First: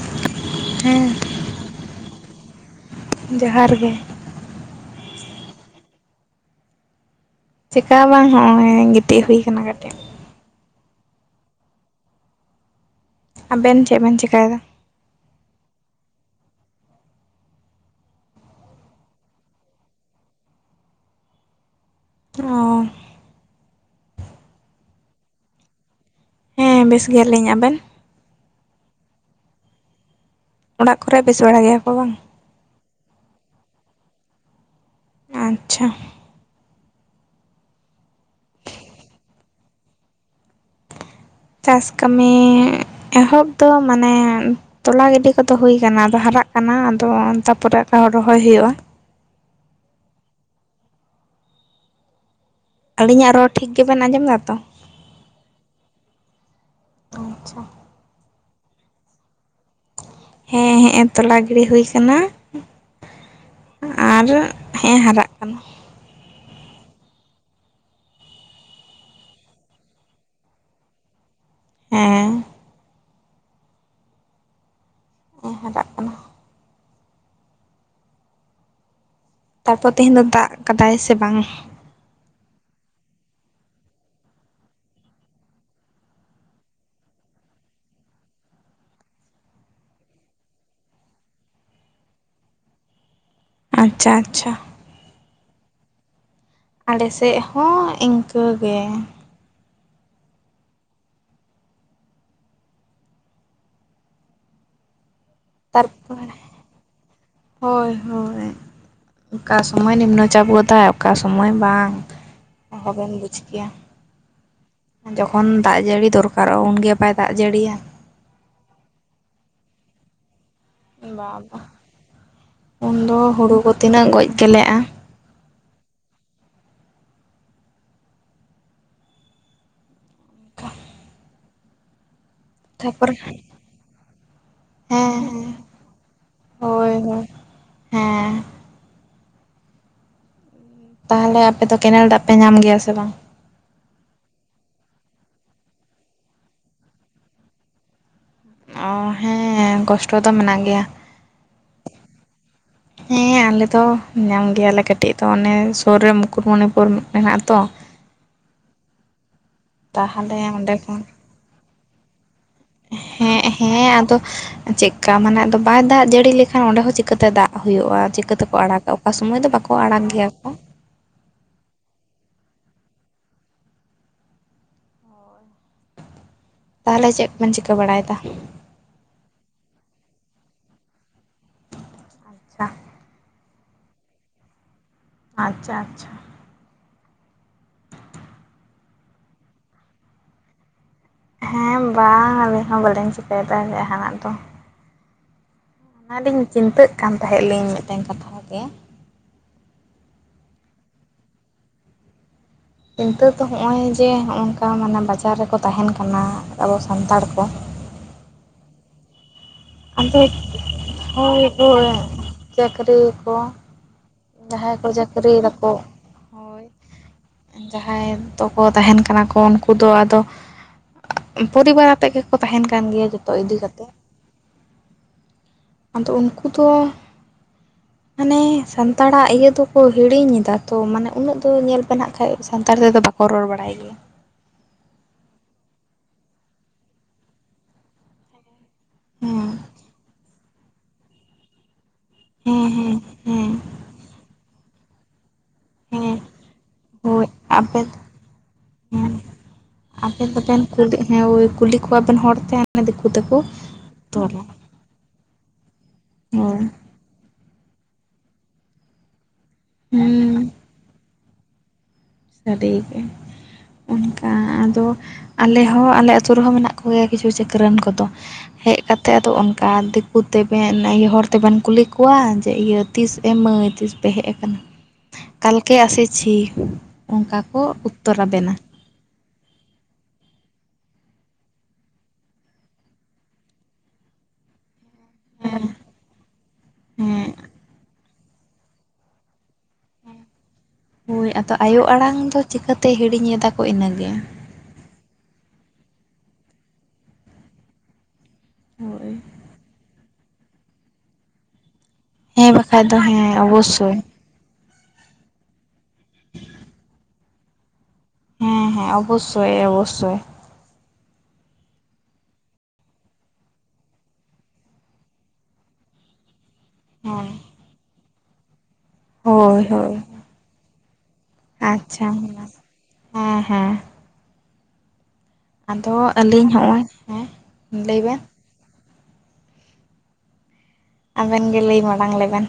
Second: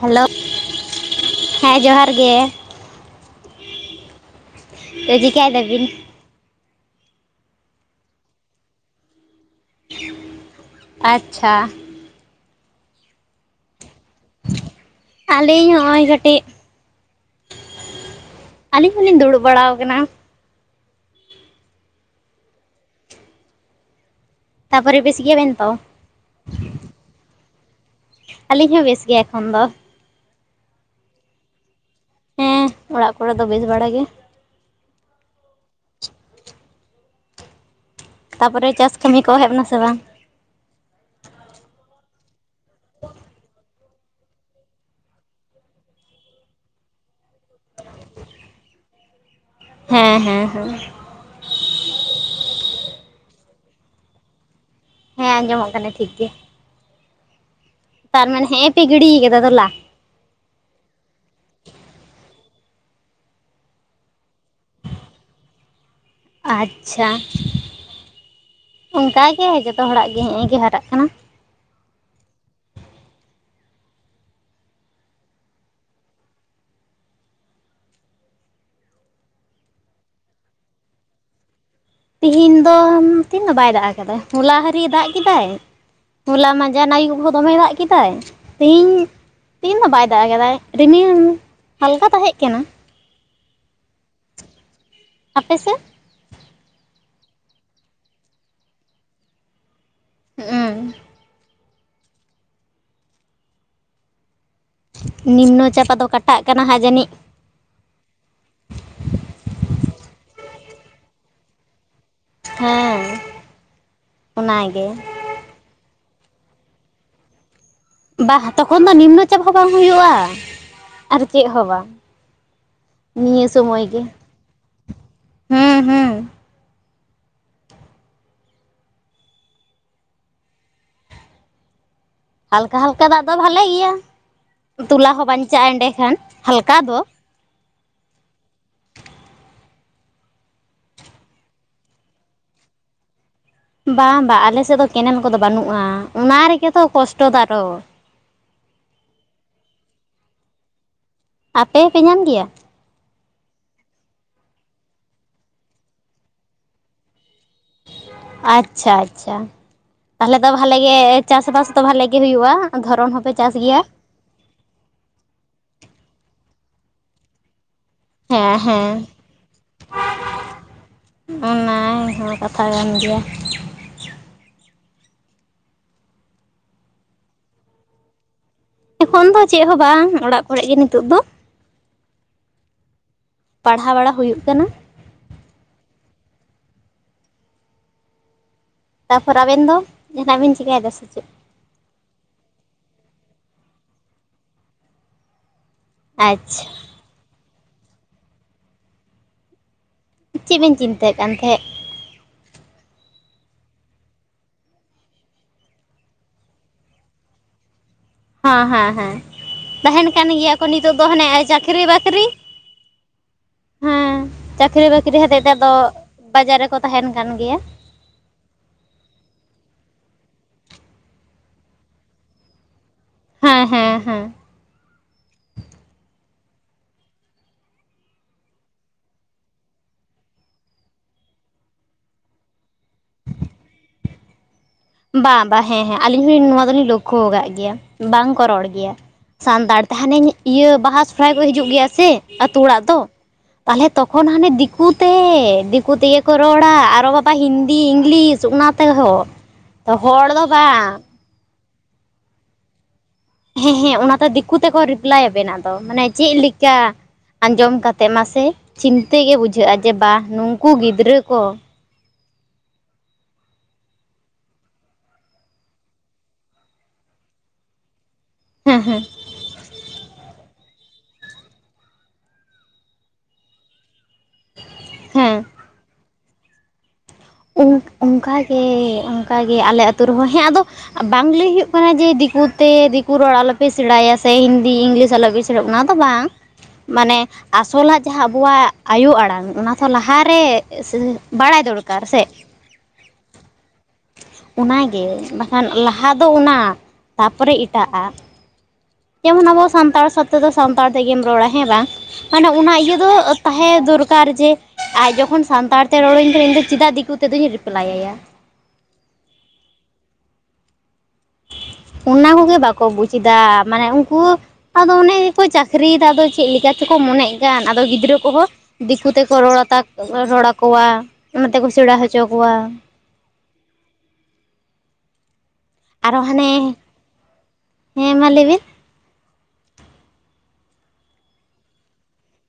Hello ᱦᱮᱸ ᱦᱮᱸ, ᱡᱚᱦᱟᱨ ᱜᱮ᱾ ᱡᱚᱦᱟᱨ ᱜᱮ᱾ ᱪᱮᱫ ᱪᱮᱠᱟᱭ ᱫᱟᱵᱤᱱ? ᱪᱮᱠᱟ ᱵᱟᱝ ᱦᱚᱸᱜᱼᱚᱭ ᱜᱤᱛᱤᱡ ᱦᱩᱭ ᱟᱠᱟᱱᱟ ᱠᱟᱹᱴᱤᱡ᱾ ᱟᱪᱪᱷᱟ᱾ ᱟᱵᱮᱱ ᱪᱮᱫ ᱵᱮᱱ ᱪᱮᱠᱟᱭᱮᱫᱟ? ᱟᱞᱤᱧ ᱦᱚᱸᱜᱼᱚᱭ ᱠᱟᱹᱴᱤᱡ, ᱟᱹᱞᱤᱧ ᱦᱚᱞᱤᱧ ᱫᱩᱲᱩᱵ ᱵᱟᱲᱟ ᱟᱠᱟᱱᱟ᱾ ᱚ ᱛᱟᱯᱚᱨᱮ ᱵᱮᱥ ᱜᱮᱭᱟ ᱵᱮᱱ ᱛᱚ? ᱦᱮᱸ ᱵᱮᱥ ᱜᱮᱭᱟᱞᱤᱧ᱾ ᱟᱵᱮᱱ ᱟᱹᱞᱤᱧ ᱦᱚᱸ ᱵᱮᱥ ᱜᱮ ᱮᱠᱷᱚᱱ ᱫᱚ᱾ ᱚᱲᱟᱜ ᱠᱚᱨᱮ ᱵᱮᱥ ᱵᱟᱲᱟ ᱜᱮᱭᱟ ᱠᱚ ᱵᱟᱝ ᱾ ᱦᱮᱸ, ᱚᱲᱟᱜ ᱠᱚᱨᱮ ᱫᱚ ᱵᱮᱥ ᱵᱟᱲᱟ ᱜᱮ᱾ ᱟᱪᱪᱷᱟ᱾ ᱛᱟᱯᱚᱨᱮ ᱪᱟᱥ ᱠᱟᱹᱢᱤ ᱠᱚ ᱮᱦᱚᱵᱱᱟ ᱥᱮ ᱵᱟᱝ? ᱪᱟᱥ ᱠᱟᱹᱢᱤ ᱮᱦᱚᱵ ᱫᱚ ᱢᱟᱱᱮ ᱛᱚᱞᱟ ᱜᱤᱰᱤ ᱠᱚᱫᱚ ᱦᱩᱭ ᱠᱟᱱᱟ᱾ ᱟᱫᱚ ᱦᱟᱨᱟᱜ ᱠᱟᱱᱟ, ᱟᱫᱚ ᱛᱟᱯᱚᱨᱮ ᱚᱠᱟ ᱦᱩᱰᱩ ᱨᱚᱦᱚᱭ ᱦᱩᱭᱩᱜᱼᱟ᱾ ᱦᱮᱸ, ᱦᱮᱸ, ᱦᱮᱸ᱾ ᱟᱹᱞᱤᱧᱟᱜ ᱨᱚᱲ ᱴᱷᱤᱠ ᱜᱮᱵᱮᱱ ᱟᱸᱡᱚᱢ ᱮᱫᱟᱛᱚ? ᱦᱮᱸ ᱟᱸᱡᱚᱢᱚᱜ ᱠᱟᱱᱟ ᱴᱷᱤᱠ ᱜᱮ᱾ ᱟᱪᱪᱷᱟ ᱛᱟᱨ ᱢᱟᱱᱮ ᱦᱮᱸ ᱯᱮ ᱜᱤᱰᱤ ᱠᱟᱫᱟ ᱛᱚᱞᱟ᱾ ᱦᱮᱸ ᱦᱮᱸ ᱛᱚᱞᱟ ᱜᱤᱲᱤ ᱦᱩᱭ ᱟᱠᱟᱱᱟ᱾ ᱟᱨ ᱦᱮᱸ ᱦᱟᱨᱟᱜ ᱠᱟᱱᱟ᱾ ᱟᱪᱪᱷᱟ᱾ ᱚᱱᱠᱟ ᱜᱮ ᱡᱚᱛᱚ ᱦᱚᱲᱟᱜ ᱜᱮ ᱦᱮᱸ ᱮ ᱜᱮ ᱦᱟᱨᱟᱜ ᱠᱟᱱᱟ᱾ ᱦᱮᱸ᱾ ᱮᱸ ᱦᱟᱨᱟᱜ ᱠᱟᱱᱟ᱾ ᱛᱟᱨᱯᱚᱨ ᱛᱤᱦᱤᱧ ᱫᱚ ᱫᱟᱜ ᱠᱟᱫᱟᱭ ᱥᱮ ᱵᱟᱝ? ᱛᱤᱦᱤᱧ ᱫᱚ ᱛᱤᱦᱤᱱ ᱫᱚ ᱵᱟᱭ ᱫᱟᱜ ᱟᱠᱟᱫᱟ ᱦᱚᱞᱟ ᱦᱟᱹᱨᱤ ᱫᱟᱜ ᱠᱮᱫᱟᱭ᱾ ᱦᱚᱞᱟ ᱢᱟᱸᱡᱟᱱ ᱟᱹᱭᱩ ᱦᱚᱸ ᱫᱚᱢᱮ ᱫᱟᱜ ᱠᱮᱫᱟᱭ ᱛᱤᱦᱤᱧ ᱛᱤᱦᱤᱱ ᱦᱚᱸ ᱵᱟᱭ ᱫᱟᱜ ᱠᱟᱫᱟᱭ ᱨᱤᱢᱤᱞ ᱦᱟᱞᱠᱟ ᱛᱟᱦᱮᱸ ᱠᱟᱱᱟ᱾ ᱟᱪᱪᱷᱟ ᱟᱪᱪᱷᱟ᱾ ᱟᱯᱮ ᱥᱮᱫ ᱟᱞᱮᱥᱮᱫ ᱦᱚᱸ ᱤᱱᱠᱟᱹᱜᱮ ᱦᱮᱸ ᱮᱸ ᱱᱤᱢᱱᱚ ᱪᱟᱯᱟᱛ ᱫᱚ ᱛᱟᱨᱯᱚᱨᱮ ᱠᱟᱴᱟᱜ ᱠᱟᱱᱟ ᱦᱟᱸᱜ ᱡᱟᱹᱱᱤᱡ ᱦᱳᱭ ᱦᱳᱭ ᱚᱠᱟ ᱥᱚᱢᱚᱭ ᱱᱤᱢᱱᱚ ᱪᱟᱯᱟᱛ ᱛᱟᱦᱮᱸᱜ ᱚᱠᱟ ᱥᱚᱢᱚᱭ ᱵᱟᱝ ᱚᱸᱦᱚᱸ ᱦᱮᱸ ᱵᱮᱱ ᱵᱩᱡᱽ ᱠᱮᱭᱟ ᱚᱱᱟᱜᱮ ᱡᱚᱠᱷ ᱠᱷᱚᱱ ᱫᱟᱜ ᱡᱟᱹᱲᱤ ᱫᱚᱨᱠᱟᱨᱚᱜ-ᱟ ᱩᱱᱜᱮ ᱵᱟᱭ ᱫᱟᱜ ᱡᱟᱹᱲᱤᱭᱟ᱾ ᱵᱟᱦ ᱦᱟᱛᱚ ᱠᱷᱚᱱ ᱫᱚ ᱱᱤᱢᱱᱚ ᱪᱟᱯ ᱦᱚᱸ ᱵᱟᱝ ᱦᱩᱭᱩᱜ-ᱟ? ᱟᱨ ᱪᱮᱫ ᱦᱚᱸ ᱵᱟᱵᱟ ᱵᱟᱝ ᱩᱱᱫᱚ ᱱᱤᱭᱟᱹ ᱦᱩᱲᱩ ᱠᱚ ᱥᱚᱢᱚᱭ ᱜᱮ ᱛᱤᱱᱟᱹᱜ ᱜᱚᱡ ᱜᱮᱞᱮᱜᱼᱟ ᱦᱩᱸ ᱦᱩᱸ [inaudible] ᱦᱟᱞᱠᱟ ᱦᱟᱞᱠᱟ ᱛᱟᱯᱚᱨᱮ ᱫᱟᱜ ᱫᱚ ᱦᱮᱸ ᱵᱷᱟᱞᱮ ᱜᱮᱭᱟ ᱛᱩᱞᱟ ᱦᱚᱸ ᱦᱮᱸ ᱵᱟᱧᱪᱟᱜ-ᱟ ᱮᱸᱰᱮᱠᱷᱟᱱ ᱦᱟᱞᱠᱟ ᱦᱳᱭ ᱫᱚ᱾ ᱦᱳᱭ ᱦᱮᱸ ᱛᱟᱦᱚᱞᱮ ᱟᱯᱮ ᱫᱚ ᱠᱮᱱᱮᱞ ᱫᱟᱜ ᱯᱮ ᱧᱟᱢ ᱜᱮᱭᱟ ᱥᱮ ᱵᱟᱝ ᱵᱟᱝ ᱵᱟᱝ ᱟᱞᱮᱥᱮᱫ ᱫᱚ ᱠᱮᱱᱮᱞ ᱠᱚᱫᱚ ᱵᱟᱹᱱᱩᱜ-ᱟ ᱚᱱᱟ ᱨᱮᱜᱮ ᱛᱚ ᱠᱚᱥᱴᱚ ᱫᱚ ᱟᱨᱦᱚᱸ ᱚ ᱦᱮᱸ ᱠᱚᱥᱴᱚ ᱫᱚ ᱢᱮᱱᱟᱜ ᱜᱮᱭᱟ᱾ ᱟᱯᱮ ᱯᱮ ᱧᱟᱢ ᱜᱮᱭᱟ᱾ [inaudible] ᱦᱮᱸ ᱟᱞᱮ ᱫᱚ ᱧᱟᱢ ᱜᱮᱭᱟᱞᱮ ᱠᱟᱹᱴᱤᱡ ᱫᱚ ᱚᱱᱮ ᱥᱩᱨ ᱨᱮ ᱢᱩᱠᱩᱴᱢᱩᱱᱤᱯᱩᱨ ᱦᱮᱱᱟᱜ-ᱟ ᱛᱚ᱾ ᱟᱪᱪᱷᱟ ᱟᱪᱪᱷᱟ ᱛᱟᱦᱚᱞᱮ ᱛᱟᱦᱞᱮ ᱫᱚ ᱚᱸᱰᱮ ᱵᱷᱟᱞᱮ ᱜᱮ ᱠᱷᱚᱱ ᱪᱟᱥ-ᱵᱟᱥ ᱫᱚ ᱵᱷᱟᱞᱮ ᱜᱮ ᱦᱩᱭᱩᱜ-ᱟ᱾ ᱦᱮᱸ ᱦᱮᱸ ᱟᱫᱚ ᱪᱮᱫ? ᱠᱟ ᱢᱟᱱᱮ ᱟᱫᱚ ᱵᱟᱭ ᱫᱟᱜ ᱡᱟᱹᱲᱤ ᱞᱮᱠᱷᱟᱱ ᱚᱸᱰᱮ ᱦᱚᱸ ᱪᱤᱠᱟᱹᱛᱮ ᱫᱟᱜ ᱦᱩᱭᱩᱜ-ᱟ᱾ ᱪᱤᱠᱟᱹ ᱛᱮᱠᱚ ᱦᱮᱸ ᱟᱲᱟᱜᱟ ᱦᱮᱸ ᱚᱠᱟ ᱥᱚᱢᱚᱭ ᱫᱚ ᱵᱟᱠᱚ ᱟᱲᱟᱜ ᱜᱮᱭᱟᱠᱚ᱾ ᱚᱱᱟ ᱦᱚᱸ ᱠᱟᱛᱷᱟ ᱠᱟᱱ ᱜᱮᱭᱟ᱾ ᱛᱟᱦᱚᱞᱮ ᱪᱮᱫ ᱠᱚ ᱵᱮᱱ ᱪᱤᱠᱟᱹ ᱵᱟᱲᱟᱭᱫᱟ? ᱮᱠᱷᱚᱱ ᱫᱚ ᱪᱮᱫ ᱦᱚᱸ ᱵᱟᱝ ᱚᱲᱟᱜ ᱠᱚᱨᱮ ᱜᱮ ᱱᱤᱛᱚᱜ ᱫᱚ᱾ ᱟᱪᱪᱷᱟ᱾ ᱯᱟᱲᱦᱟᱣ ᱵᱟᱲᱟ ᱦᱩᱭᱩᱜ ᱠᱟᱱᱟ᱾ ᱟᱪᱪᱷᱟ ᱟᱪᱪᱷᱟ᱾ ᱛᱟᱯᱚᱨ ᱟᱵᱮᱱ ᱫᱚ ᱡᱟᱦᱟᱸᱱᱟᱜ ᱵᱮᱱ ᱪᱤᱠᱟᱭᱫᱟ ᱥᱮ ᱪᱮᱫ? ᱦᱮᱸ ᱵᱟᱝ ᱟᱹᱞᱤᱧ ᱦᱚᱸ ᱵᱟᱹᱞᱤᱧ ᱪᱤᱠᱟᱹᱭᱫᱟ ᱡᱟᱦᱟᱸᱱᱟᱜ ᱫᱚ᱾ ᱟᱹᱞᱤᱧ ᱟᱪᱪᱷᱟ ᱪᱤᱱᱛᱟᱹᱜ ᱠᱟᱱ ᱛᱟᱦᱮᱸᱫ ᱞᱤᱧ ᱢᱤᱫᱴᱮᱱ ᱠᱟᱛᱷᱟ ᱜᱮ? ᱪᱮᱫ ᱵᱤᱱ ᱪᱤᱱᱛᱟᱹᱜ ᱠᱟᱱ ᱛᱟᱦᱮᱸᱫ? ᱪᱤᱱᱛᱟᱹ ᱫᱚ ᱦᱚᱜ-ᱚᱭ ᱡᱮ ᱦᱚᱜ ᱚᱝᱠᱟ ᱢᱟᱱᱮ ᱵᱟᱡᱟᱨ ᱨᱮᱠᱚ ᱛᱟᱦᱮᱱ ᱠᱟᱱᱟ ᱟᱵᱚ ᱥᱟᱱᱛᱟᱲ ᱠᱚ᱾ ᱦᱟᱸ ᱦᱮᱸ ᱦᱮᱸ ᱛᱟᱦᱮᱱ ᱟᱫᱚ ᱠᱟᱱ ᱜᱮᱭᱟ ᱠᱚ ᱱᱤᱛᱳᱜ ᱫᱚ ᱦᱟᱱᱮ ᱦᱳᱭ ᱟᱭ ᱪᱟᱹᱠᱨᱤ ᱦᱳᱭ ᱵᱟᱹᱠᱨᱤ ᱪᱟᱹᱠᱨᱤ ᱠᱚ ᱦᱮᱸ ᱡᱟᱦᱟᱸᱭ ᱠᱚ ᱪᱟᱹᱠᱨᱤ ᱵᱟᱹᱠᱨᱤ ᱪᱟᱹᱠᱨᱤᱭ ᱦᱚᱛᱮᱫ ᱛᱮ ᱟᱫᱚ ᱫᱟᱠᱚ ᱵᱟᱡᱟᱨ ᱦᱳᱭ ᱨᱮᱠᱚ ᱛᱟᱦᱮᱱ ᱠᱟᱱ ᱜᱮᱭᱟ᱾ ᱡᱟᱦᱟᱸᱭ ᱫᱚᱠᱚ ᱛᱟᱦᱮᱱ ᱠᱟᱱᱟ ᱠᱚ ᱩᱱᱠᱩ ᱫᱚ ᱟᱫᱚ ᱯᱚᱨᱤᱵᱟᱨ ᱟᱛᱮ ᱜᱮᱠᱚ ᱛᱟᱦᱮᱱ ᱠᱟᱱ ᱜᱮᱭᱟ ᱡᱚᱛᱚ ᱤᱫᱤ ᱦᱮᱸ ᱠᱟᱛᱮ᱾ ᱦᱮᱸ ᱦᱮᱸ ᱟᱫᱚ ᱩᱱᱠᱩ ᱫᱚ ᱢᱟᱱᱮ ᱥᱟᱱᱛᱟᱲᱟᱜ ᱤᱭᱟᱹ ᱫᱚᱠᱚ ᱦᱤᱲᱤᱧ ᱮᱫᱟ ᱛᱚ ᱢᱟᱱᱮ ᱩᱱᱟᱹᱜ ᱫᱚ ᱧᱮᱞ ᱯᱮᱱᱟᱦᱟᱜ ᱠᱷᱟᱡ ᱥᱟᱱᱛᱟᱲ ᱛᱮᱫᱚ ᱵᱟᱠ ᱠᱚ ᱨᱚᱲ ᱵᱟᱲᱟᱭ ᱜᱮᱭᱟ ᱾ ᱵᱟᱝ ᱵᱟᱝ ᱦᱮᱸ ᱦᱮᱸ ᱟᱞᱤᱧ ᱦᱚᱸᱧ ᱱᱚᱣᱟ ᱫᱚᱞᱤᱧ ᱞᱳᱠᱷᱚ ᱟᱠᱟᱫ ᱜᱮᱭᱟ ᱵᱟᱝ ᱠᱚ ᱨᱚᱲ ᱜᱮ ᱜᱮᱭᱟ, ᱦᱮᱸ ᱥᱟᱱᱛᱟᱲ ᱛᱮ ᱦᱟᱱᱮ ᱤᱭᱟᱹ ᱵᱟᱦᱟ ᱥᱚᱦᱨᱟᱭ ᱠᱚ ᱦᱤᱡᱩᱜ ᱜᱮᱭᱟ ᱥᱮ ᱟᱛᱩ ᱦᱮᱸ ᱚᱲᱟᱜ ᱫᱚ ᱦᱮᱸ ᱦᱮᱸ ᱛᱟᱦᱚᱞᱮ ᱛᱚᱠᱷᱚᱱ ᱦᱟᱱᱮ ᱫᱤᱠᱩᱛᱮ ᱫᱤᱠ ᱫᱤᱠᱩ ᱦᱮᱸ ᱛᱮᱜᱮ ᱠᱚ ᱨᱚᱲᱟ ᱟᱨᱚ ᱦᱳᱭ ᱵᱟᱵᱟ ᱦᱤᱱᱫᱤ ᱟᱯᱮ ᱤᱝᱞᱤᱥ ᱚᱱᱟ ᱛᱮᱦᱚᱸ ᱛᱚ ᱦᱚᱲ ᱟᱵᱮᱱ ᱫᱚ ᱫᱚᱵᱮᱱ ᱠᱩᱞᱤ ᱵᱟᱝ ᱦᱮᱸ ᱠᱩᱞᱤ ᱠᱚᱣᱟᱵᱮᱱ ᱦᱚᱲᱛᱮ ᱦᱟᱱᱮ ᱫᱤᱠᱩ ᱛᱮᱠᱚ ᱦᱮᱸ ᱦᱮᱸ ᱚᱱᱟᱛᱮ ᱨᱚᱲᱟ ᱫᱤᱠᱩ ᱛᱮᱠᱚ ᱨᱤᱯᱞᱟᱭ ᱟᱵᱮᱱᱟ ᱟᱫᱚ ᱢᱟᱱᱮ ᱪᱮᱫ ᱦᱳᱭ ᱞᱮᱠᱟ ᱟᱸᱡᱚᱢ ᱠᱟᱛᱮᱫ ᱢᱟᱥᱮ ᱪᱤᱱᱛᱟᱹ ᱜᱮ ᱵᱩᱡᱷᱟᱹᱜ-ᱟ ᱡᱮ ᱵᱟᱦ ᱦᱩᱸ ᱱᱩᱝᱠᱩ ᱜᱤᱫᱽᱨᱟᱹ ᱠᱚ ᱥᱟᱹᱨᱤᱜᱮ ᱚᱱᱠᱟ ᱟᱫᱚ ᱟᱞᱮ ᱦᱚᱸ ᱟᱞᱮ ᱟᱹᱛᱩ ᱨᱮᱦᱚᱸ ᱢᱮᱱᱟᱜ ᱠᱚ ᱜᱮᱭᱟ ᱠᱤᱪᱷᱩ ᱪᱟᱹᱠᱨᱟᱹᱱ ᱠᱚᱫᱚ ᱦᱮᱡ ᱦᱮᱸ ᱦᱮᱸ ᱠᱟᱛᱮᱫ ᱟᱫᱚ ᱚᱱ ᱠᱟ ᱫᱤᱠᱩ ᱛᱮᱵᱮᱱ ᱤᱭᱟᱹ ᱦᱚᱲ ᱛᱮᱵᱮᱱ ᱠᱩᱞᱤ ᱠᱚᱣᱟ ᱡᱮ ᱤᱭᱟᱹ ᱛᱤᱥ ᱮᱢᱟᱹᱭ ᱛᱤᱥ ᱯᱮ ᱦᱮᱡ ᱟᱠᱟᱱᱟ? ᱦᱮᱸ ᱠᱟᱞᱠᱮ ᱟᱥᱮᱪᱷᱤ ᱚᱱᱠᱟ ᱠᱚ ᱩᱛᱛᱚᱨ ᱟᱵᱮᱱᱟ ᱚᱱᱠᱟᱜᱮ ᱚᱱᱠᱟᱜᱮ ᱟᱞᱮ ᱟᱹᱛᱳ ᱨᱮᱦᱚᱸ, ᱦᱮᱸ ᱟᱫᱚ ᱵᱟᱝ ᱞᱟᱹᱭ ᱦᱩᱭᱩᱜ ᱠᱟᱱᱟ ᱡᱮ ᱫᱤᱠᱩᱛᱮ ᱫᱤᱠᱩ ᱨᱚᱲ ᱟᱞᱚᱯᱮ ᱥᱮᱬᱟᱭᱟ ᱥᱮ ᱦᱤᱱᱫᱤ ᱤᱝᱞᱤᱥ [unintelligible] ᱦᱮᱸ ᱚᱱᱟ ᱫᱚ ᱵᱟᱝ ᱢᱟᱱᱮ ᱟᱥᱚᱞᱟᱜ ᱡᱟᱦᱟᱸ ᱟᱵᱚᱣᱟᱜ ᱟᱭᱳ ᱟᱲᱟᱝ ᱚᱱᱟ ᱛᱚ ᱞᱟᱦᱟᱨᱮ ᱦᱳᱭ ᱟᱫᱚ ᱵᱟᱲᱟᱭ ᱟᱭᱳ ᱫᱟᱨᱠᱟᱨ ᱟᱲᱟᱝ ᱫᱚ ᱪᱤᱠᱟᱹᱛᱮ ᱦᱤᱲᱤᱧ ᱮᱫᱟ ᱠᱚ ᱤᱱᱟᱹᱜᱮ, ᱚᱱᱟᱜᱮ ᱵᱟᱠᱷᱟᱱ ᱞᱟᱦᱟ ᱫᱚ ᱚᱱᱟ ᱛᱟᱯᱚᱨᱮ ᱮᱴᱟᱜᱼᱟᱜ ᱾ ᱦᱳᱭ ᱡᱮᱢᱚᱱ ᱟᱵᱚ ᱥᱟᱱᱛᱟᱲ ᱥᱟᱛᱮ ᱫᱚ ᱥᱟᱱᱛᱟᱲ ᱛᱮᱜᱮᱢ ᱨᱚᱲᱟ ᱦᱮᱸ ᱵᱟᱝ ᱢᱟᱱᱮ ᱦᱮᱸ ᱚᱱᱟ ᱵᱟᱠᱷᱟᱡ ᱤᱭᱟᱹ ᱫᱚ ᱦᱮᱸ ᱛᱟᱦᱮᱸ ᱚᱵᱚᱥᱥᱳᱭ ᱫᱚᱨᱠᱟᱨ ᱾ ᱠᱟᱨ ᱡᱮ ᱟᱡ ᱡᱚᱠᱷᱚᱱ ᱥᱟᱱᱛᱟᱲᱛᱮ ᱨᱚᱲᱟᱹᱧ ᱠᱟᱱᱟ ᱤᱧ ᱫᱚ ᱪᱮᱫᱟᱜ ᱫᱤᱠᱩ ᱛᱮᱫᱚᱧ ᱨᱤᱯᱞᱟᱭᱭᱟ ᱾ ᱦᱮᱸ ᱦᱮᱸ ᱚᱵᱚᱥᱥᱚᱭ ᱚᱵᱚᱥᱥᱚᱭ ᱾ ᱚᱱᱟ ᱠᱚᱜᱮ ᱵᱟᱠᱚ ᱵᱩᱡ ᱮᱫᱟ ᱢᱟᱱᱮ ᱩᱱᱠᱩ ᱟᱫᱚ ᱚᱱᱮ ᱜᱮᱠᱚ ᱪᱟᱹᱠᱨᱤᱭᱮᱫᱟ ᱟᱫᱚ ᱪᱮᱫ ᱞᱮᱠᱟ ᱛᱮᱠᱚ ᱦᱮᱸ ᱢᱚᱱᱮᱜ ᱠᱟᱱ ᱟᱫᱚ ᱜᱤᱫᱽᱨᱟᱹ ᱠᱚᱦᱚᱸ ᱫᱤᱠᱩ ᱛᱮᱠᱚ ᱨᱚᱲ ᱦᱳᱭ ᱦᱳᱭ ᱨᱚᱲ ᱟᱠᱚᱣᱟ ᱾ ᱟᱪᱪᱷᱟ ᱦᱮᱸ ᱦᱮᱸ ᱾ ᱟᱫᱚ ᱟᱨᱚ ᱟᱹᱞᱤᱧ ᱦᱟᱱᱮ ᱦᱚᱜᱼᱚᱭ ᱦᱮᱸ ᱞᱟᱹᱭ ᱦᱮᱸ ᱵᱮᱱ ᱢᱟ ᱵᱤᱱ ᱟᱵᱮᱱ ᱜᱮ ᱞᱟᱹᱭ ᱢᱟᱲᱟᱝ ᱞᱮᱵᱮᱱ,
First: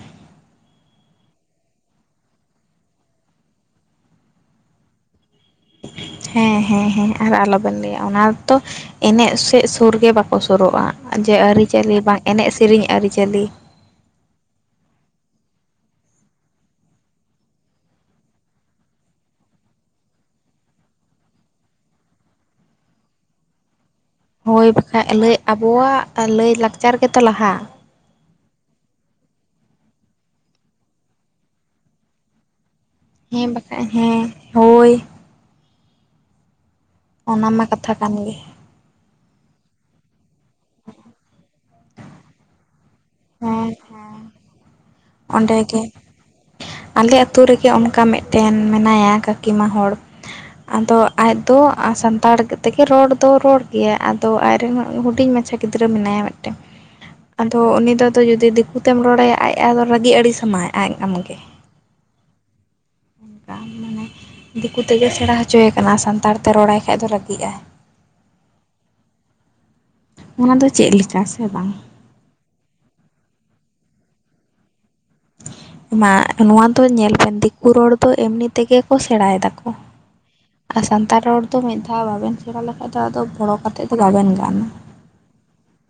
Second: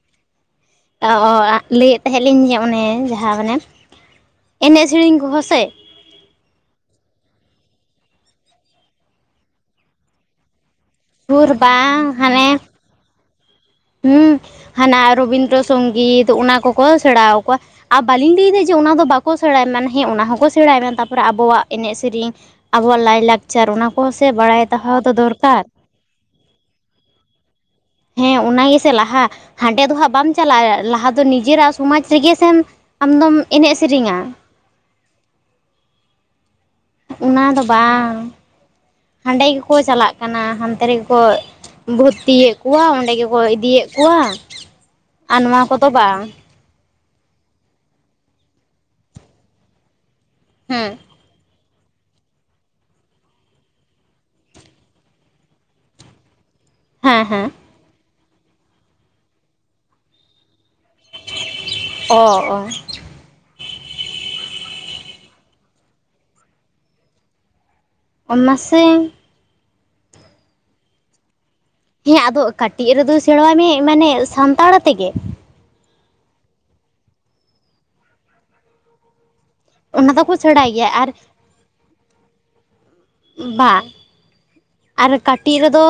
ᱚ ᱚ ᱞᱟᱹᱭᱮᱫ ᱛᱟᱦᱮᱸᱫ ᱞᱤᱧ ᱡᱮ ᱚᱱᱮ ᱡᱟᱦᱟᱸ ᱢᱟᱱᱮ ᱮᱱᱮᱡ ᱥᱮᱨᱮᱧ ᱠᱚᱦᱚᱸ ᱥᱮ ᱦᱮᱸ ᱦᱮᱸ ᱦᱮᱸ ᱟᱨ ᱟᱞᱚᱵᱮᱱ ᱞᱟᱹᱭᱟ ᱚᱱᱟ ᱛᱚ ᱮᱱᱮᱜ ᱥᱮᱜ ᱥᱩᱨ ᱜᱮ ᱵᱟᱠᱚ ᱥᱳᱨᱳᱜᱼᱟ ᱡᱮ ᱥᱩᱨ ᱟᱹᱨᱤᱪᱟᱹᱞᱤ ᱵᱟᱝ ᱦᱟᱱᱮ ᱮᱱᱮᱡ ᱥᱮᱨᱮᱧ ᱟᱹᱨᱤᱪᱟᱹᱞᱤ ᱦᱩᱸ ᱦᱟᱱᱟ ᱨᱚᱵᱤᱱᱫᱨᱚ ᱥᱚᱝᱜᱤᱛ ᱚᱱᱟ ᱠᱚᱠᱚ ᱥᱮᱬᱟᱣ ᱟᱠᱚᱣᱟ ᱾ ᱟ ᱵᱟᱹᱞᱤᱧ ᱞᱟᱹᱭᱫᱟ ᱡᱮ ᱚᱱᱟ ᱫᱚ ᱵᱟᱠᱚ ᱥᱮᱬᱟᱭ ᱢᱟᱱᱮ ᱦᱮᱸ ᱚᱱᱟ ᱦᱚᱸᱠᱚ ᱥᱮᱬᱟᱭ ᱢᱟ ᱛᱟᱨᱯᱚᱨᱮ ᱟᱵᱚᱣᱟᱜ ᱮᱱᱮᱡ ᱤᱮᱨᱤᱧ ᱟᱵᱚᱣᱟᱜ ᱞᱟᱭᱞᱟᱠᱪᱟᱨ ᱚᱱᱟ ᱠᱚᱦᱚᱸ ᱥᱮ ᱵᱟᱲᱟᱭ ᱫᱚᱦᱚ ᱫᱚ ᱫᱚᱨᱠᱟᱨ ᱾ ᱟᱨ ᱞᱟᱹᱭ ᱞᱟᱠᱪᱟᱨ ᱜᱮᱛᱚ ᱞᱟᱦᱟ ᱾ ᱦᱮᱸ ᱚᱱᱟ ᱜᱮᱥᱮ ᱞᱟᱦᱟ ᱦᱟᱸᱰᱮ ᱫᱚ ᱦᱟᱸᱜ ᱵᱟᱢ ᱪᱟᱞᱟᱜᱼᱟ ᱞᱟᱦᱟ ᱫᱚ ᱱᱤᱡᱮᱨᱟᱜ ᱥᱚᱢᱟᱡᱽ ᱨᱮᱜᱮ ᱥᱮᱢ ᱟᱢᱫᱚᱢ ᱦᱮᱸ ᱮᱱᱮᱡ ᱵᱟᱠᱷᱟᱡ ᱥᱮᱨᱮᱧᱟ ᱦᱮᱸ ᱾ ᱦᱳᱭ ᱚᱱᱟ ᱫᱚ ᱢᱟ ᱠᱟᱛᱷᱟ ᱠᱟᱱ ᱵᱟᱝ ᱾ ᱜᱮ ᱦᱟᱸᱰᱮ ᱜᱮᱠᱚ ᱪᱟᱞᱟᱜ ᱠᱟᱱᱟ ᱦᱟᱰᱮᱸ ᱜᱮᱠᱚ ᱪᱟᱞᱟᱜ ᱠᱟᱱᱟ ᱦᱟᱱᱛᱮ ᱨᱮᱜᱮ ᱠᱚ ᱵᱷᱩᱛᱤᱭᱮᱫ ᱠᱚᱣᱟ ᱚᱸᱰᱮ ᱜᱮ ᱠᱚ ᱦᱮᱸ ᱤᱫᱤᱭᱮᱫ ᱦᱮᱸ ᱠᱚᱣᱟ ᱟᱨ ᱚᱸᱰᱮ ᱱᱚᱣᱟ ᱜᱮ ᱠᱚᱫᱚ ᱵᱟᱝ ᱾ ᱟᱞᱮ ᱟᱹᱛᱩ ᱨᱮᱜᱮ ᱚᱱᱠᱟ ᱢᱮᱫᱴᱮᱱ ᱢᱮᱱᱟᱭᱟ ᱠᱟᱹᱠᱤᱢᱟ ᱦᱚᱲ, ᱦᱮᱸ ᱟᱫᱚ ᱟᱡ ᱫᱚ ᱥᱟᱱᱛᱟᱲ ᱛᱮᱜᱮ ᱨᱚᱲ ᱫᱚ ᱨᱚᱲ ᱜᱮᱭᱟᱭ ᱟᱫᱚ ᱟᱡᱨᱮᱱ ᱦᱩᱰᱤᱧ ᱢᱟᱪᱷᱟ ᱜᱤᱫᱽᱨᱟᱹ ᱢᱮᱱᱟᱭᱟ ᱦᱮᱸ [unintelligible] ᱦᱮᱸ ᱟᱫᱚ ᱩᱱᱤ ᱫᱚ ᱫᱚ ᱡᱩᱫᱤ ᱫᱤᱠᱩ ᱛᱮᱢ ᱨᱚᱲ ᱟᱭᱟ ᱟᱡ ᱟᱫᱚ ᱨᱟᱹᱜᱤ ᱟᱲᱤᱥ ᱟᱢᱟᱭ ᱟᱡ ᱟᱢ ᱜᱮ ᱾ ᱚ ᱚ, ᱚᱸᱠᱟ ᱢᱟᱱᱮ ᱫᱤᱠᱩ ᱛᱮᱜᱮ ᱥᱮᱬᱟ ᱦᱚᱪᱚᱭᱮ ᱠᱟᱱᱟ ᱥᱟᱱᱛᱟᱲ ᱛᱮ ᱨᱚᱲ ᱟᱭ ᱠᱷᱟᱡ ᱫᱚ ᱨᱟᱹᱜᱤ ᱟᱭ᱾ ᱚᱱᱟ ᱥᱮᱸ, ᱚᱱᱟ ᱫᱚ ᱪᱮᱜ ᱞᱮᱠᱟ ᱥᱮ ᱵᱟᱝ? ᱦᱮᱸ ᱟᱫᱚᱜ ᱠᱟᱹᱴᱤᱡ ᱨᱮᱫᱚ ᱥᱮᱬᱶᱟᱭ ᱢᱮ ᱢᱟᱱᱮᱜ ᱥᱟᱱᱛᱟᱲ ᱛᱮᱜᱮ᱾ ᱢᱟᱜ ᱱᱚᱣᱟ ᱫᱚ ᱧᱮᱞ ᱵᱮᱱ ᱫᱤᱠᱩ ᱨᱚᱲ ᱫᱚ ᱮᱢᱱᱤ ᱛᱮᱜᱮ ᱠᱚ ᱥᱮᱬᱟ ᱭᱮᱫᱟ ᱠᱚ᱾ ᱚᱱᱟ ᱫᱚᱠᱚ ᱪᱮ- ᱟᱨ ᱥᱟᱱᱛᱟᱲ ᱨᱚᱲ ᱫᱚ ᱢᱮᱫ ᱫᱷᱟᱣ ᱵᱟᱵᱮᱱ ᱥᱮᱬᱟ ᱞᱮᱠᱷᱟᱡ ᱫᱚ, ᱟᱫᱚ ᱵᱷᱚᱲᱚ ᱵᱟ ᱠᱟᱛᱮᱜ ᱫᱚ ᱵᱟᱵᱮᱱ ᱜᱟᱱᱼᱟ᱾ ᱟᱨ ᱠᱟᱴᱤᱜ ᱨᱮᱫᱚ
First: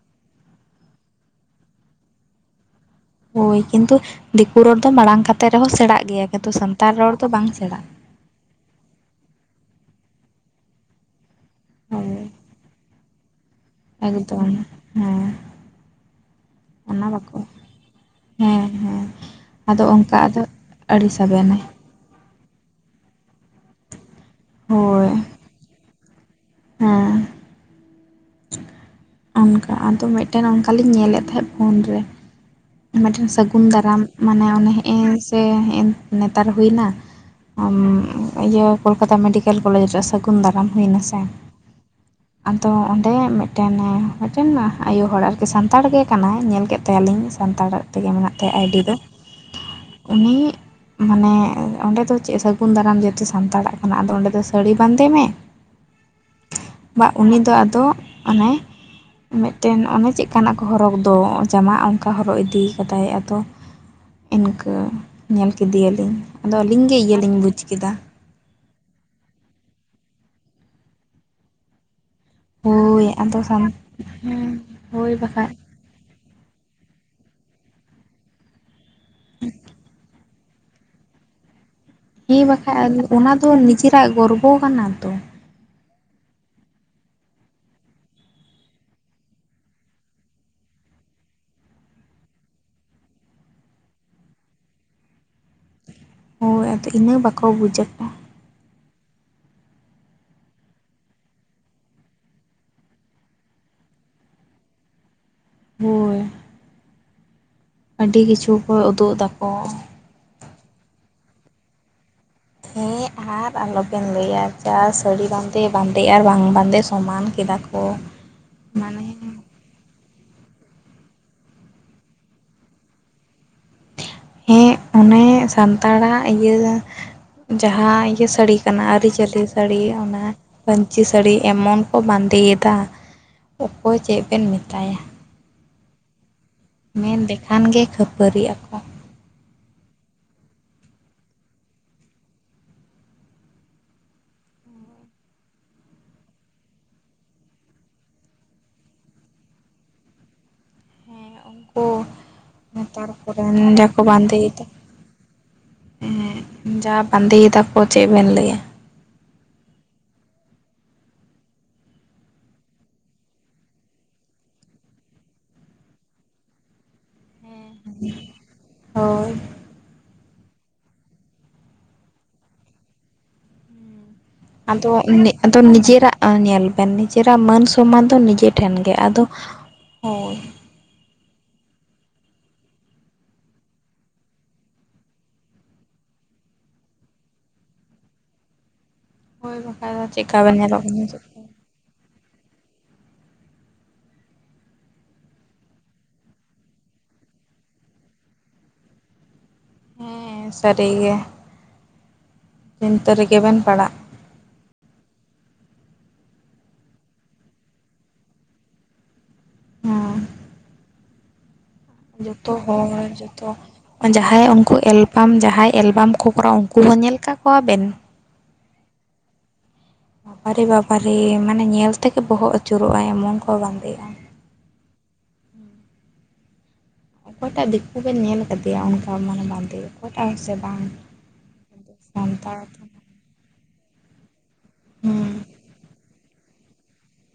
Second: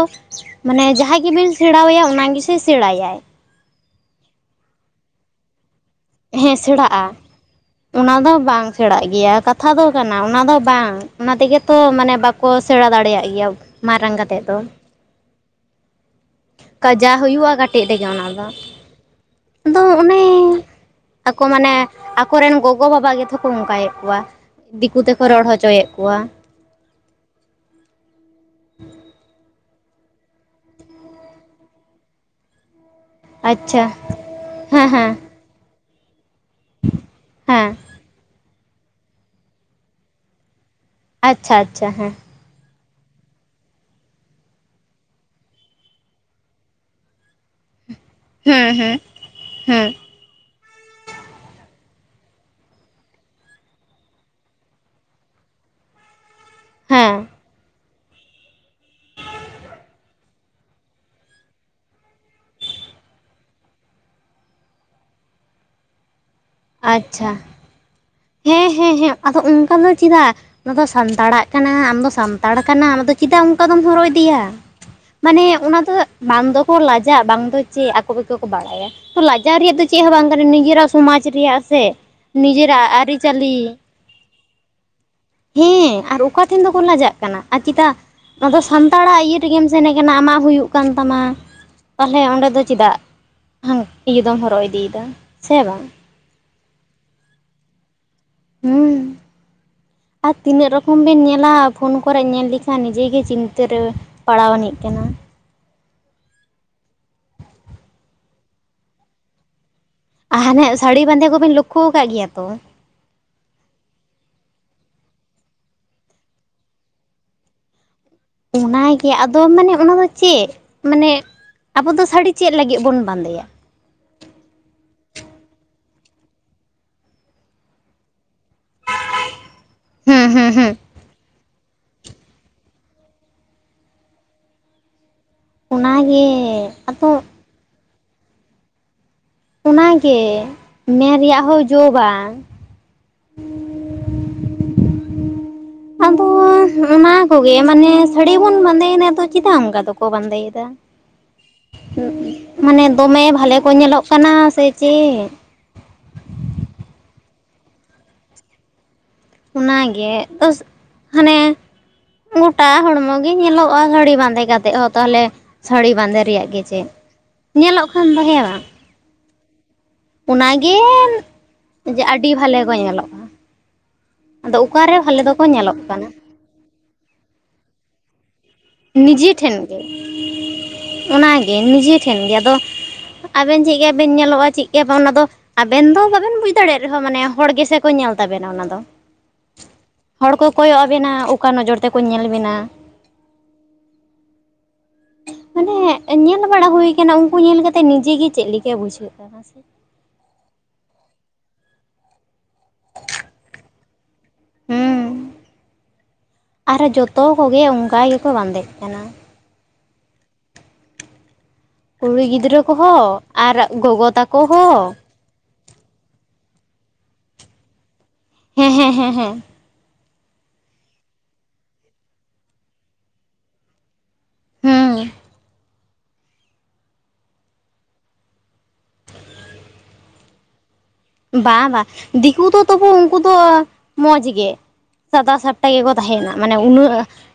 ᱢᱟᱱᱮ ᱡᱟᱦᱟᱸᱭ ᱜᱮᱵᱤᱱ ᱥᱮᱬᱟᱣ ᱟᱭᱟ, ᱚᱱᱟ ᱜᱮᱥᱮ ᱥᱮᱬᱟᱭᱟᱭ᱾ ᱦᱳᱭ ᱠᱤᱸᱛᱩ ᱫᱤᱠᱩ ᱨᱚᱲ ᱫᱚ ᱢᱟᱲᱟᱝ ᱠᱟᱛᱮ ᱨᱮᱦᱚᱸ ᱥᱮᱬᱟᱜ ᱜᱮᱭᱟ, ᱠᱤᱸᱛᱩ ᱦᱮᱸ ᱥᱟᱱᱛᱟᱲ ᱥᱮᱬᱟᱜᱼᱟ ᱨᱚᱲ ᱫᱚ ᱵᱟᱝ ᱥᱮᱬᱟᱜᱼᱟ᱾ ᱚᱱᱟ ᱫᱚ ᱦᱟᱸᱜ ᱵᱟᱝ ᱥᱮᱬᱟᱜ ᱜᱮᱭᱟ, ᱠᱟᱛᱷᱟ ᱫᱚ ᱠᱟᱱᱟ, ᱚᱱᱟ ᱫᱚ ᱵᱟᱝ ᱚᱱᱟ ᱛᱮᱜᱮ ᱛᱚ ᱢᱟᱱᱮ ᱦᱳᱭ ᱵᱟᱠᱚ ᱥᱮᱬᱟ ᱫᱟᱲᱮᱭᱟᱜ ᱜᱮᱭᱟᱵ ᱢᱟᱨᱟᱝ ᱠᱟᱛᱮᱫ ᱫᱚ᱾ ᱮᱠᱫᱚᱢ ᱦᱮᱸ, ᱚᱱᱟ ᱡᱟ ᱵᱟᱠᱚ, ᱦᱩᱭᱩᱜᱼᱟ ᱠᱟᱹᱴᱤᱡ ᱨᱮᱜᱮ ᱚᱱᱟ ᱫᱚ ᱦᱮᱸ ᱦᱮᱸ᱾ ᱟᱫᱚ ᱚᱱᱠᱟ ᱟᱫᱚᱜ, ᱟᱹᱰᱤ ᱥᱟᱵᱮ ᱟᱠᱚ ᱟᱱᱟᱭ᱾ ᱢᱟᱱᱮ ᱟᱠᱚᱨᱮᱱ ᱜᱚᱜᱚ ᱵᱟᱵᱟ ᱜᱮᱛᱷᱚᱦᱚ ᱠᱚ ᱚᱸᱠᱟᱭᱮᱫ ᱠᱚᱣᱟ, ᱫᱤᱠᱩ ᱦᱳᱭ ᱛᱮᱠᱚ ᱨᱚᱲ ᱦᱚᱪᱚᱭᱮᱜ ᱠᱚᱣᱟ, ᱦᱮᱸ, ᱚᱱᱠᱟ ᱟᱫᱚ ᱢᱮᱫᱴᱟᱹᱱ ᱚᱱᱠᱟ ᱞᱤᱧ ᱧᱮᱻᱞᱮᱫ ᱛᱟᱦᱮᱸᱜ ᱯᱷᱳᱱ ᱨᱮ᱾ ᱢᱤᱫᱴᱟᱹᱱ ᱥᱟᱹᱜᱩᱱ ᱟᱪᱪᱷᱟ ᱫᱟᱨᱟᱢ ᱢᱟᱱᱮ ᱚᱱᱮ ᱦᱮᱸ ᱦᱮᱸ ᱦᱮᱸᱜᱼᱮ ᱥᱮ, ᱦᱮᱸᱜᱼᱮ᱾ ᱱᱮᱛᱟᱨ ᱦᱩᱭ ᱮᱱᱟ, ᱦᱮᱸ ᱟᱢ ᱚ ᱤᱭᱟᱹ ᱠᱳᱞᱠᱟᱛᱟ ᱢᱮᱰᱤᱠᱮᱞ ᱠᱚᱞᱮᱡᱽ ᱨᱮ ᱥᱟᱹᱜᱩᱱ ᱫᱟᱨᱟᱢ ᱦᱩᱭ ᱮᱱᱟ ᱥᱮ, ᱟᱪᱪᱷᱟ ᱟᱪᱪᱷᱟ ᱦᱮᱸ, ᱟᱫᱚ ᱚᱸᱰᱮ ᱢᱤᱫᱴᱟᱹᱱ ᱢᱤᱫᱴᱟᱹᱱ ᱟᱭᱳ ᱦᱚᱲ ᱟᱨᱠᱤ ᱥᱟᱱᱛᱟᱲ ᱜᱮ ᱠᱟᱱᱟᱭ, ᱧᱮᱞ ᱠᱮᱫ ᱛᱟᱭᱟ ᱞᱤᱧ ᱥᱟᱱᱛᱟᱲᱟᱜ ᱛᱮᱜᱮ ᱢᱮᱱᱟᱜ ᱛᱟᱭᱟ ᱦᱮᱸ ᱟᱭᱰᱤ ᱫᱚ, ᱦᱮᱸ ᱦᱮᱸ ᱩᱱᱤ ᱢᱟᱱᱮ ᱚᱸᱰᱮ ᱫᱚ ᱪᱮᱜ ᱥᱟᱹᱜᱩᱱ ᱫᱟᱨᱟᱢ ᱡᱮᱛᱮ ᱥᱟᱱᱛᱟᱲᱟᱜ ᱠᱟᱱᱟ, ᱟᱫᱚ ᱚᱸᱰᱮ ᱫᱚ ᱥᱟᱹᱲᱤ ᱵᱟᱸᱫᱮ ᱢᱮ, ᱵᱟ ᱦᱮᱸ ᱩᱱᱤ ᱫᱚ ᱟᱫᱚᱜ ᱚᱱᱮ ᱢᱤᱫᱴᱟᱹᱱ ᱚᱱᱮ ᱪᱮᱫ ᱠᱟᱱᱟᱜ ᱠᱚ ᱦᱚᱨᱚᱜᱽ ᱫᱚ, ᱚᱸ ᱡᱟᱢᱟᱜ ᱠᱟ ᱦᱚᱨᱚᱜ ᱤᱫᱤ ᱟᱠᱟᱫᱟᱭ, ᱟᱫᱚ ᱤᱱᱠᱟᱹ ᱧᱮᱞ ᱠᱮᱫᱮᱭᱟᱹᱞᱤᱧ᱾ ᱟᱫᱚ ᱟᱹᱞᱤᱧ ᱜᱮ ᱤᱭᱟᱹᱞᱤᱧ ᱟᱪᱪᱷᱟ ᱵᱩᱡᱽ ᱠᱮᱫᱟ᱾ ᱦᱮᱸ ᱦᱮᱸ ᱦᱮᱸ, ᱟᱫᱚ ᱚᱸᱠᱟ ᱫᱚ ᱪᱮᱫᱟᱜ? ᱚᱱᱟ ᱫᱚ ᱥᱟᱱᱛᱟᱲᱟᱜ ᱠᱟᱱᱟ, ᱟᱢ ᱫᱚ ᱥᱟᱱ- ᱛᱟᱲ ᱠᱟᱱᱟᱢ, ᱦᱳᱭ ᱟᱫᱚ ᱪᱮᱫᱟᱜ ᱚᱸᱠᱟ ᱥᱟᱱ ᱫᱚᱢ ᱦᱚᱨᱚᱜ ᱤᱫᱤᱭᱟ, ᱦᱮᱸ ᱦᱳᱭ ᱢᱟᱱᱮ ᱵᱟᱠᱷᱟᱡ ᱚᱱᱟ ᱫᱚ ᱢᱟᱱ ᱫᱚᱠᱚ ᱞᱟᱡᱟᱜ ᱵᱟᱝ ᱫᱚ ᱪᱮᱜ, ᱟᱠᱚ ᱜᱮᱠᱚ ᱠᱚ ᱵᱟᱲᱟᱭᱟ, ᱞᱟᱡᱟᱣ ᱨᱮᱭᱟᱜ ᱫᱚ ᱪᱮᱜ ᱦᱚᱸ ᱵᱟᱝ ᱠᱟᱱᱟ, ᱱᱤᱡᱮᱨᱟᱜ ᱩᱢᱟᱡᱽ ᱨᱮᱭᱟᱜ ᱥᱮ ᱦᱮᱸ ᱵᱟᱠᱷᱟᱡ ᱱᱤᱡᱮᱨᱟᱜ ᱟᱫᱚ, ᱚᱱᱟ ᱫᱚ ᱟᱹᱨᱤᱪᱟᱹᱞᱤ ᱱᱤᱡᱟᱹᱨᱟᱜ ᱜᱚᱨᱵᱚ ᱠᱟᱱᱟ ᱛᱚ᱾ ᱦᱮᱸ ᱟᱨ ᱚᱠᱟ ᱴᱷᱮᱱ ᱫᱚᱠᱚ ᱞᱟᱡᱟᱜ ᱠᱟᱱᱟ ᱟᱨ ᱪᱮᱫᱟᱜ? ᱟᱫᱚ ᱥᱟᱱᱛᱟᱲᱟᱜ ᱤᱭᱟᱹ ᱨᱮᱜᱮᱢ ᱥᱮᱱ ᱟᱠᱟᱱᱟ, ᱟᱢᱟᱜ ᱦᱩᱭᱩᱜ ᱠᱟᱱ ᱛᱟᱢᱟ, ᱛᱟᱞᱦᱮ ᱚᱸᱰᱮ ᱫᱚ ᱪᱮᱫᱟᱜ [unintelligible] ᱤᱭᱟᱹ ᱫᱚᱢ ᱦᱚᱨᱚᱜ ᱤᱫᱤᱭᱮᱫᱟ, ᱥᱮ ᱵᱟᱝ? ᱦᱳᱸᱭ ᱟᱫᱚ ᱤᱱᱟᱹ ᱵᱟᱠᱚ ᱵᱩᱡ ᱟᱠᱚ᱾ ᱦᱩᱸ [inaudible] ᱟᱨ ᱛᱤᱱᱟᱹᱜ ᱨᱚᱠᱚᱢ ᱵᱮᱱ ᱧᱮᱞᱟ ᱟ ᱯᱷᱳᱱ ᱠᱚᱨᱮᱜ ᱧᱮᱞ ᱞᱮᱠᱷᱟᱱ ᱱᱤᱡᱟᱹ ᱜᱮ ᱪᱤᱝᱛᱟᱹ ᱨᱮ ᱯᱟᱲᱟᱣ ᱟᱹᱱᱤᱡ ᱠᱟᱱᱟ᱾ ᱦᱳᱭ᱾ ᱟᱹᱰᱤ ᱠᱤᱪᱷᱩ ᱠᱚ ᱩᱫᱩᱜ ᱮᱫᱟ ᱠᱚ᱾ ᱟ ᱦᱟ ᱦᱟᱱᱮᱜ ᱥᱟᱹᱲᱤ ᱵᱟᱸᱫᱮ ᱠᱚᱵᱮᱱ ᱞᱚᱠᱠᱷᱚ ᱟᱠᱟᱜ ᱜᱮᱭᱟ ᱛᱚ? ᱦᱮᱸ ᱟᱨ ᱟᱞᱚᱵᱮᱱ ᱞᱟᱹᱭᱟ ᱡᱟ ᱥᱟᱹᱲᱤ ᱵᱟᱸᱫᱮ ᱵᱟᱸᱫᱮ ᱟᱨ ᱵᱟᱝ ᱵᱟᱸᱫᱮ ᱥᱚᱢᱟᱱ ᱠᱮᱫᱟ ᱠᱚ ᱠᱚ ᱢᱟᱱᱮ ᱚᱱᱟᱜᱮ ᱟᱫᱚ ᱢᱟᱱᱮ ᱚᱱᱟ ᱫᱚ ᱪᱮᱫ ᱢᱟᱱᱮ ᱟᱵᱚ ᱫᱚ ᱥᱟᱹᱲᱤ ᱪᱮᱫ ᱞᱟᱹᱜᱤᱫ ᱵᱚᱱ ᱵᱟᱸᱫᱮᱭᱟ ᱦᱮᱸ ᱚᱱᱮ ᱥᱟᱱᱛᱟᱲᱟᱜ ᱤᱭᱟᱹ ᱡᱟᱦᱟᱸ ᱤᱭᱟᱹ ᱥᱟᱹᱲᱤ ᱠᱟᱱᱟ ᱟᱹᱨᱤ ᱤᱪᱟᱹᱞᱤ ᱥᱟᱹᱲᱤ ᱦᱩᱸ ᱚᱱᱟᱧ ᱦᱩᱸ ᱦᱩᱸ ᱯᱟᱹᱧᱪᱤ ᱥᱟᱹᱲᱤ ᱮᱢᱚᱱ ᱠᱚ ᱵᱟᱸᱫᱮᱭᱮᱫᱟ ᱚᱠᱚᱭ ᱪᱮᱫ ᱵᱮᱱ ᱢᱮᱛᱟᱭᱟ ᱚᱱᱟᱜᱮ ᱟᱫᱚ ᱢᱮᱱ ᱞᱮᱠᱷᱟᱱ ᱜᱮ ᱠᱷᱟᱹᱯᱟᱹᱨᱤᱜ ᱟᱠᱚ ᱚᱱᱟᱜᱮ ᱢᱮᱱ ᱨᱮᱭᱟᱜ ᱦᱚᱸ ᱡᱳ ᱵᱟᱝ ᱟᱫᱚ ᱚᱱᱟ ᱠᱚᱜᱮ ᱢᱟᱱᱮ ᱥᱟᱹᱲᱤ ᱵᱚᱱ ᱵᱟᱸᱫᱮᱭᱮᱱᱟ ᱫᱚ ᱪᱮᱫᱟᱜ ᱚᱱᱠᱟ ᱫᱚᱠᱚ ᱵᱟᱸᱫᱮᱭᱮᱫᱟ ᱦᱮᱸ ᱩᱱᱠᱩ ᱢᱟᱱᱮ ᱱᱮᱛᱟᱨ ᱫᱚᱢᱮ ᱵᱷᱟᱞᱮ ᱠᱚᱨᱮᱱ ᱠᱚ ᱡᱟᱠᱚ ᱧᱮᱞᱚᱜ ᱠᱟᱱᱟ ᱥᱮ ᱪᱮᱫ ᱦᱩᱸ ᱡᱟ ᱵᱟᱸᱫᱮᱭ ᱫᱟᱠᱚ ᱪᱮᱫ ᱵᱮᱱ ᱞᱟᱹᱭᱟ ᱚᱱᱟᱜᱮ ᱦᱟᱱᱮ ᱜᱚᱴᱟ ᱦᱚᱲᱢᱚ ᱜᱮ ᱧᱮᱞᱚᱜᱼᱟ ᱥᱟᱹᱲᱤ ᱵᱟᱸᱫᱮ ᱠᱟᱛᱮᱜ ᱦᱚᱸ ᱛᱟᱦᱚᱞᱮ ᱥᱟᱹᱲᱤ ᱵᱟᱸᱫᱮ ᱨᱮᱭᱟᱜ ᱜᱮ ᱪᱮᱫ ᱦᱮᱸ ᱧᱮᱞᱚᱜ ᱠᱷᱟᱱ ᱫᱚ ᱦᱮᱸ ᱵᱟᱝ ᱦᱳᱭ ᱚᱱᱟᱜᱮ ᱡᱮ ᱟᱹᱰᱤ ᱵᱷᱟᱞᱮ ᱠᱚ ᱧᱮᱞᱚᱜᱼᱟ ᱟᱫᱚ ᱚᱠᱟᱨᱮ ᱵᱷᱟᱞᱮ ᱫᱚᱠᱚ ᱟᱫᱚ ᱧᱮᱞᱚᱜ ᱠᱟᱱᱟ ᱱᱤᱡᱮᱨᱟᱜ ᱧᱮᱞ ᱵᱮᱱ ᱱᱤᱡᱮᱨᱟᱜ ᱢᱟᱹᱱ ᱥᱚᱢᱟᱱ ᱫᱚ ᱱᱤᱡᱮ ᱴᱷᱮᱱ ᱜᱮ ᱟᱫᱚ ᱱᱤᱡᱮ ᱴᱷᱮᱱ ᱜᱮ ᱦᱳᱭ ᱚᱱᱟᱜᱮ ᱱᱤᱡᱮ ᱴᱷᱮᱱ ᱜᱮ ᱟᱫᱚ ᱟᱵᱮᱱ ᱪᱮᱫ ᱠᱟ ᱵᱮᱱ ᱧᱮᱞᱚᱜᱼᱟ ᱪᱮᱫ ᱠᱟ ᱵᱟᱝ ᱟᱫᱚ ᱟᱵᱮᱱ ᱫᱚ ᱵᱟᱵᱮᱱ ᱵᱩᱡᱽ ᱫᱟᱲᱮᱭᱟᱜ ᱨᱮᱦᱚᱸ ᱢᱟᱱᱮ ᱦᱚᱲ ᱜᱮᱥᱮ ᱠᱚ ᱧᱮᱞ ᱛᱟᱵᱮᱱᱟ ᱚᱱᱟ ᱫᱚ ᱦᱳᱭ ᱵᱟᱠᱷᱟᱡ ᱫᱚ ᱦᱚᱲ ᱪᱮᱫᱠᱟ ᱠᱚ ᱵᱮᱱ ᱠᱚᱭᱚᱜ ᱧᱮᱞᱚᱜ ᱠᱟᱱᱟ ᱟᱵᱤᱱᱟ ᱪᱮᱫ ᱚᱠᱟ ᱱᱚᱡᱚᱨ ᱛᱮᱠᱚ ᱧᱮᱞ ᱵᱤᱱᱟ ᱢᱟᱱᱮ ᱧᱮᱞ ᱵᱟᱲᱟ ᱦᱩᱭ ᱠᱟᱱᱟ ᱩᱱᱠᱩ ᱧᱮᱞ ᱠᱟᱛᱮᱜ ᱱᱤᱡᱮ ᱜᱮ ᱪᱮᱜ ᱞᱮᱠᱟ ᱵᱩᱡᱷᱟᱹᱜᱼᱟ ᱦᱮᱸ ᱥᱟᱹᱨᱤ ᱜᱮ ᱪᱤᱱᱛᱟᱹ ᱨᱮᱜᱮ ᱵᱮᱱ ᱯᱟᱲᱟᱜᱼᱟ ᱦᱩᱸ ᱟᱨᱚ ᱡᱚᱛᱚ ᱠᱚᱜᱮ ᱚᱝᱠᱟ ᱜᱮᱠᱚ ᱵᱟᱸᱫᱮᱜ ᱠᱟᱱᱟ ᱦᱩᱸ ᱠᱩᱲᱤ ᱡᱚᱛᱚ ᱜᱤᱫᱽᱨᱟᱹ ᱦᱚᱲ ᱠᱚᱦᱚᱸ ᱡᱚᱛᱚ ᱟᱨ ᱜᱚᱜᱚ ᱛᱟᱠᱚ ᱡᱟᱦᱟᱸᱭ ᱩᱱᱠᱩ ᱦᱚᱸ ᱮᱞ ᱟᱢ ᱡᱟᱦᱟᱸᱭ ᱮᱞᱵᱟᱢ ᱠᱚ ᱠᱚᱨᱟᱣ ᱩᱱᱠᱩ ᱦᱚᱸ ᱧᱮᱞ ᱠᱟᱜ ᱠᱚᱣᱟ ᱵᱮᱱ ᱦᱮᱸ ᱦᱮᱸ ᱦᱮᱸ ᱦᱮᱸ ᱟᱨᱮ ᱵᱟᱵᱟᱨᱮ ᱢᱟᱱᱮ ᱧᱮᱞ ᱛᱮᱜᱮ ᱵᱚᱦᱚᱜ ᱟᱹᱪᱩᱨᱚᱜᱼᱟ ᱮᱢᱚᱱ ᱠᱚ ᱵᱟᱸᱫᱮᱜᱼᱟ ᱦᱩᱸ ᱚᱠᱚᱭᱴᱟᱜ ᱫᱤᱠᱩ ᱵᱮᱱ ᱧᱮᱞ ᱠᱟᱫᱮᱭᱟ ᱚᱱᱠᱟ ᱢᱟᱱᱮ ᱵᱟᱸᱫᱮᱜ ᱚᱠᱚᱭᱴᱟᱜ ᱦᱚᱸ ᱥᱮ ᱵᱟᱝ ᱵᱟ ᱵᱟ ᱫᱤᱠᱩ ᱥᱟᱱᱛᱟᱲ ᱫᱚ ᱛᱚᱵᱩ ᱩᱱᱠᱩ ᱫᱚ ᱢᱚᱸᱡᱽ ᱜᱮ ᱥᱟᱫᱟ ᱦᱩᱸ ᱥᱟᱯᱴᱟ ᱜᱮᱠᱚ ᱛᱟᱦᱮᱱᱟ ᱢᱟᱱᱮ ᱩᱱᱟᱹᱜ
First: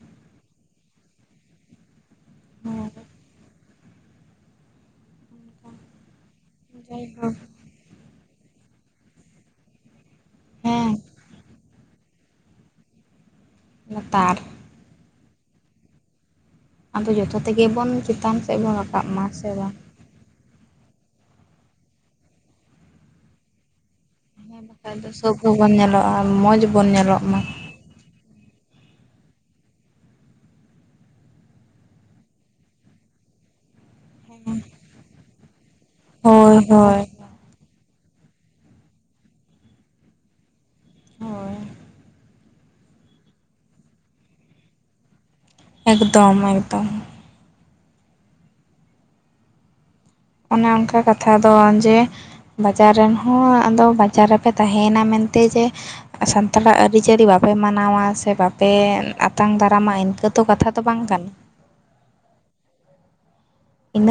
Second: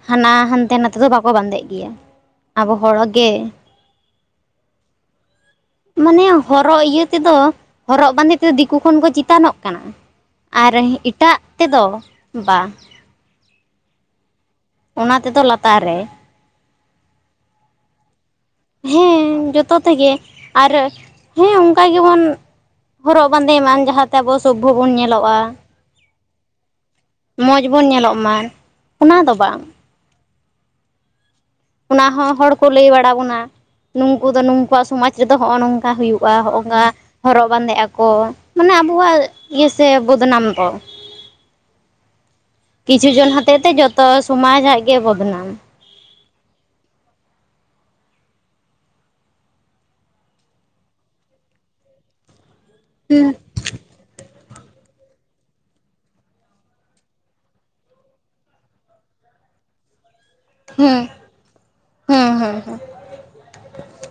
ᱦᱟᱱᱟ ᱦᱟᱱᱛᱮ ᱱᱟᱛᱮ ᱫᱚ ᱵᱟᱠᱚ ᱵᱟᱸᱫᱮᱜ ᱜᱮᱭᱟ ᱟᱵᱚ ᱦᱮᱸ ᱦᱚᱲ ᱜᱮ ᱢᱟᱱᱮ ᱦᱚᱨᱚᱜ ᱤᱭᱟᱹ ᱡᱟᱭᱦᱳᱠ ᱛᱮᱫᱚ ᱦᱚᱨᱚᱜ ᱵᱟᱸᱫᱮ ᱛᱮᱫᱚ ᱫᱤᱠᱩ ᱠᱷᱚᱱ ᱠᱚ ᱪᱮᱛᱟᱱᱚᱜ ᱠᱟᱱᱟ ᱟᱨ ᱦᱮᱸ ᱮᱴᱟᱜ ᱛᱮᱫᱚ ᱵᱟ ᱞᱟᱛᱟᱨ ᱚᱱᱟ ᱛᱮᱫᱚ ᱞᱟᱛᱟᱨ ᱨᱮ ᱟᱫᱚ ᱡᱚᱛᱚ ᱛᱮᱜᱮ ᱵᱚᱱ ᱪᱮᱛᱟᱱ ᱥᱮᱜ ᱵᱚᱱ ᱨᱟᱠᱟᱵ ᱢᱟ ᱥᱮ ᱦᱮᱸ ᱵᱟᱝ ᱡᱚᱛᱚ ᱛᱮᱜᱮ ᱟᱨ ᱦᱮᱸ ᱚᱱᱠᱟ ᱜᱮᱵᱚᱱ ᱦᱚᱨᱚᱜ ᱵᱟᱸᱫᱮᱭ ᱢᱟ ᱡᱟᱦᱟ ᱟᱵᱚ ᱥᱚᱵᱵᱷᱚ ᱵᱚᱱ ᱧᱮᱞᱚᱜᱼᱟ ᱾ ᱟᱨ ᱢᱚᱡᱽ ᱵᱚᱱ ᱧᱮᱞᱚᱜ ᱢᱟ ᱾ ᱡᱮᱵᱚᱱ ᱧᱮᱞᱚᱜ ᱢᱟ ᱚᱱᱟ ᱫᱚ ᱵᱟᱝ ᱾ ᱚᱱᱟ ᱦᱚᱸ ᱦᱚᱲ ᱠᱚ ᱞᱟᱹᱭ ᱵᱟᱲᱟ ᱵᱚᱱᱟ ᱱᱩᱝᱠᱩ ᱫᱚ ᱱᱩᱠᱩᱣᱟᱜ ᱥᱚᱢᱟᱡᱽ ᱨᱮᱫᱚ ᱦᱚᱜᱼᱚ ᱱᱚᱝ ᱠᱟ ᱦᱩᱭᱩᱜᱼᱟ ᱦᱳᱭ ᱦᱚᱜᱼᱚᱝᱠᱟ ᱦᱳᱭ ᱦᱚᱨᱚᱜ ᱵᱟᱸᱫᱮᱜ ᱟᱠᱚ ᱢᱟᱱᱮ ᱟᱵᱚᱣᱟᱜ ᱤᱭᱟᱹ ᱥᱮ ᱵᱚᱫᱱᱟᱢ ᱫᱚ ᱦᱳᱭ ᱠᱤᱪᱷᱩ ᱡᱚᱱ ᱦᱚᱛᱮᱡ ᱛᱮ ᱡᱚᱛᱚ ᱥᱚᱢᱟᱡᱽ ᱟᱜ ᱜᱮ ᱵᱚᱫᱽᱱᱟᱢ, ᱮᱠᱫᱚᱢ ᱮᱠᱫᱚᱢ ᱾ ᱚᱱᱮ ᱚᱱᱠᱟ ᱠᱟᱛᱷᱟ ᱫᱚ ᱡᱮ ᱵᱟᱡᱟᱨ ᱨᱮᱱ ᱦᱩᱸ ᱦᱚᱸ ᱟᱫᱚ ᱵᱟ ᱵᱟᱡᱟᱨ ᱨᱮᱯᱮ ᱛᱟᱦᱮᱭᱮᱱᱟ ᱢᱮᱱᱛᱮ ᱡᱮ ᱥᱟᱱᱛᱟᱲᱟᱜ ᱟᱹᱨᱤᱪᱟᱹᱞᱤ ᱵᱟᱯᱮ ᱢᱟᱱᱟᱣᱟ ᱥᱮ ᱵᱟᱯᱮ ᱟᱛᱟᱝ ᱫᱟᱨᱟᱢᱟ ᱤᱱᱠᱟᱹ ᱛᱚ ᱠᱟᱛᱷᱟ ᱫᱚ ᱦᱩᱸ ᱵᱟᱝ ᱠᱟᱱᱟ ᱾ ᱦᱩᱸ ᱦᱩᱸ ᱦᱩᱸ ᱤᱱᱟᱹ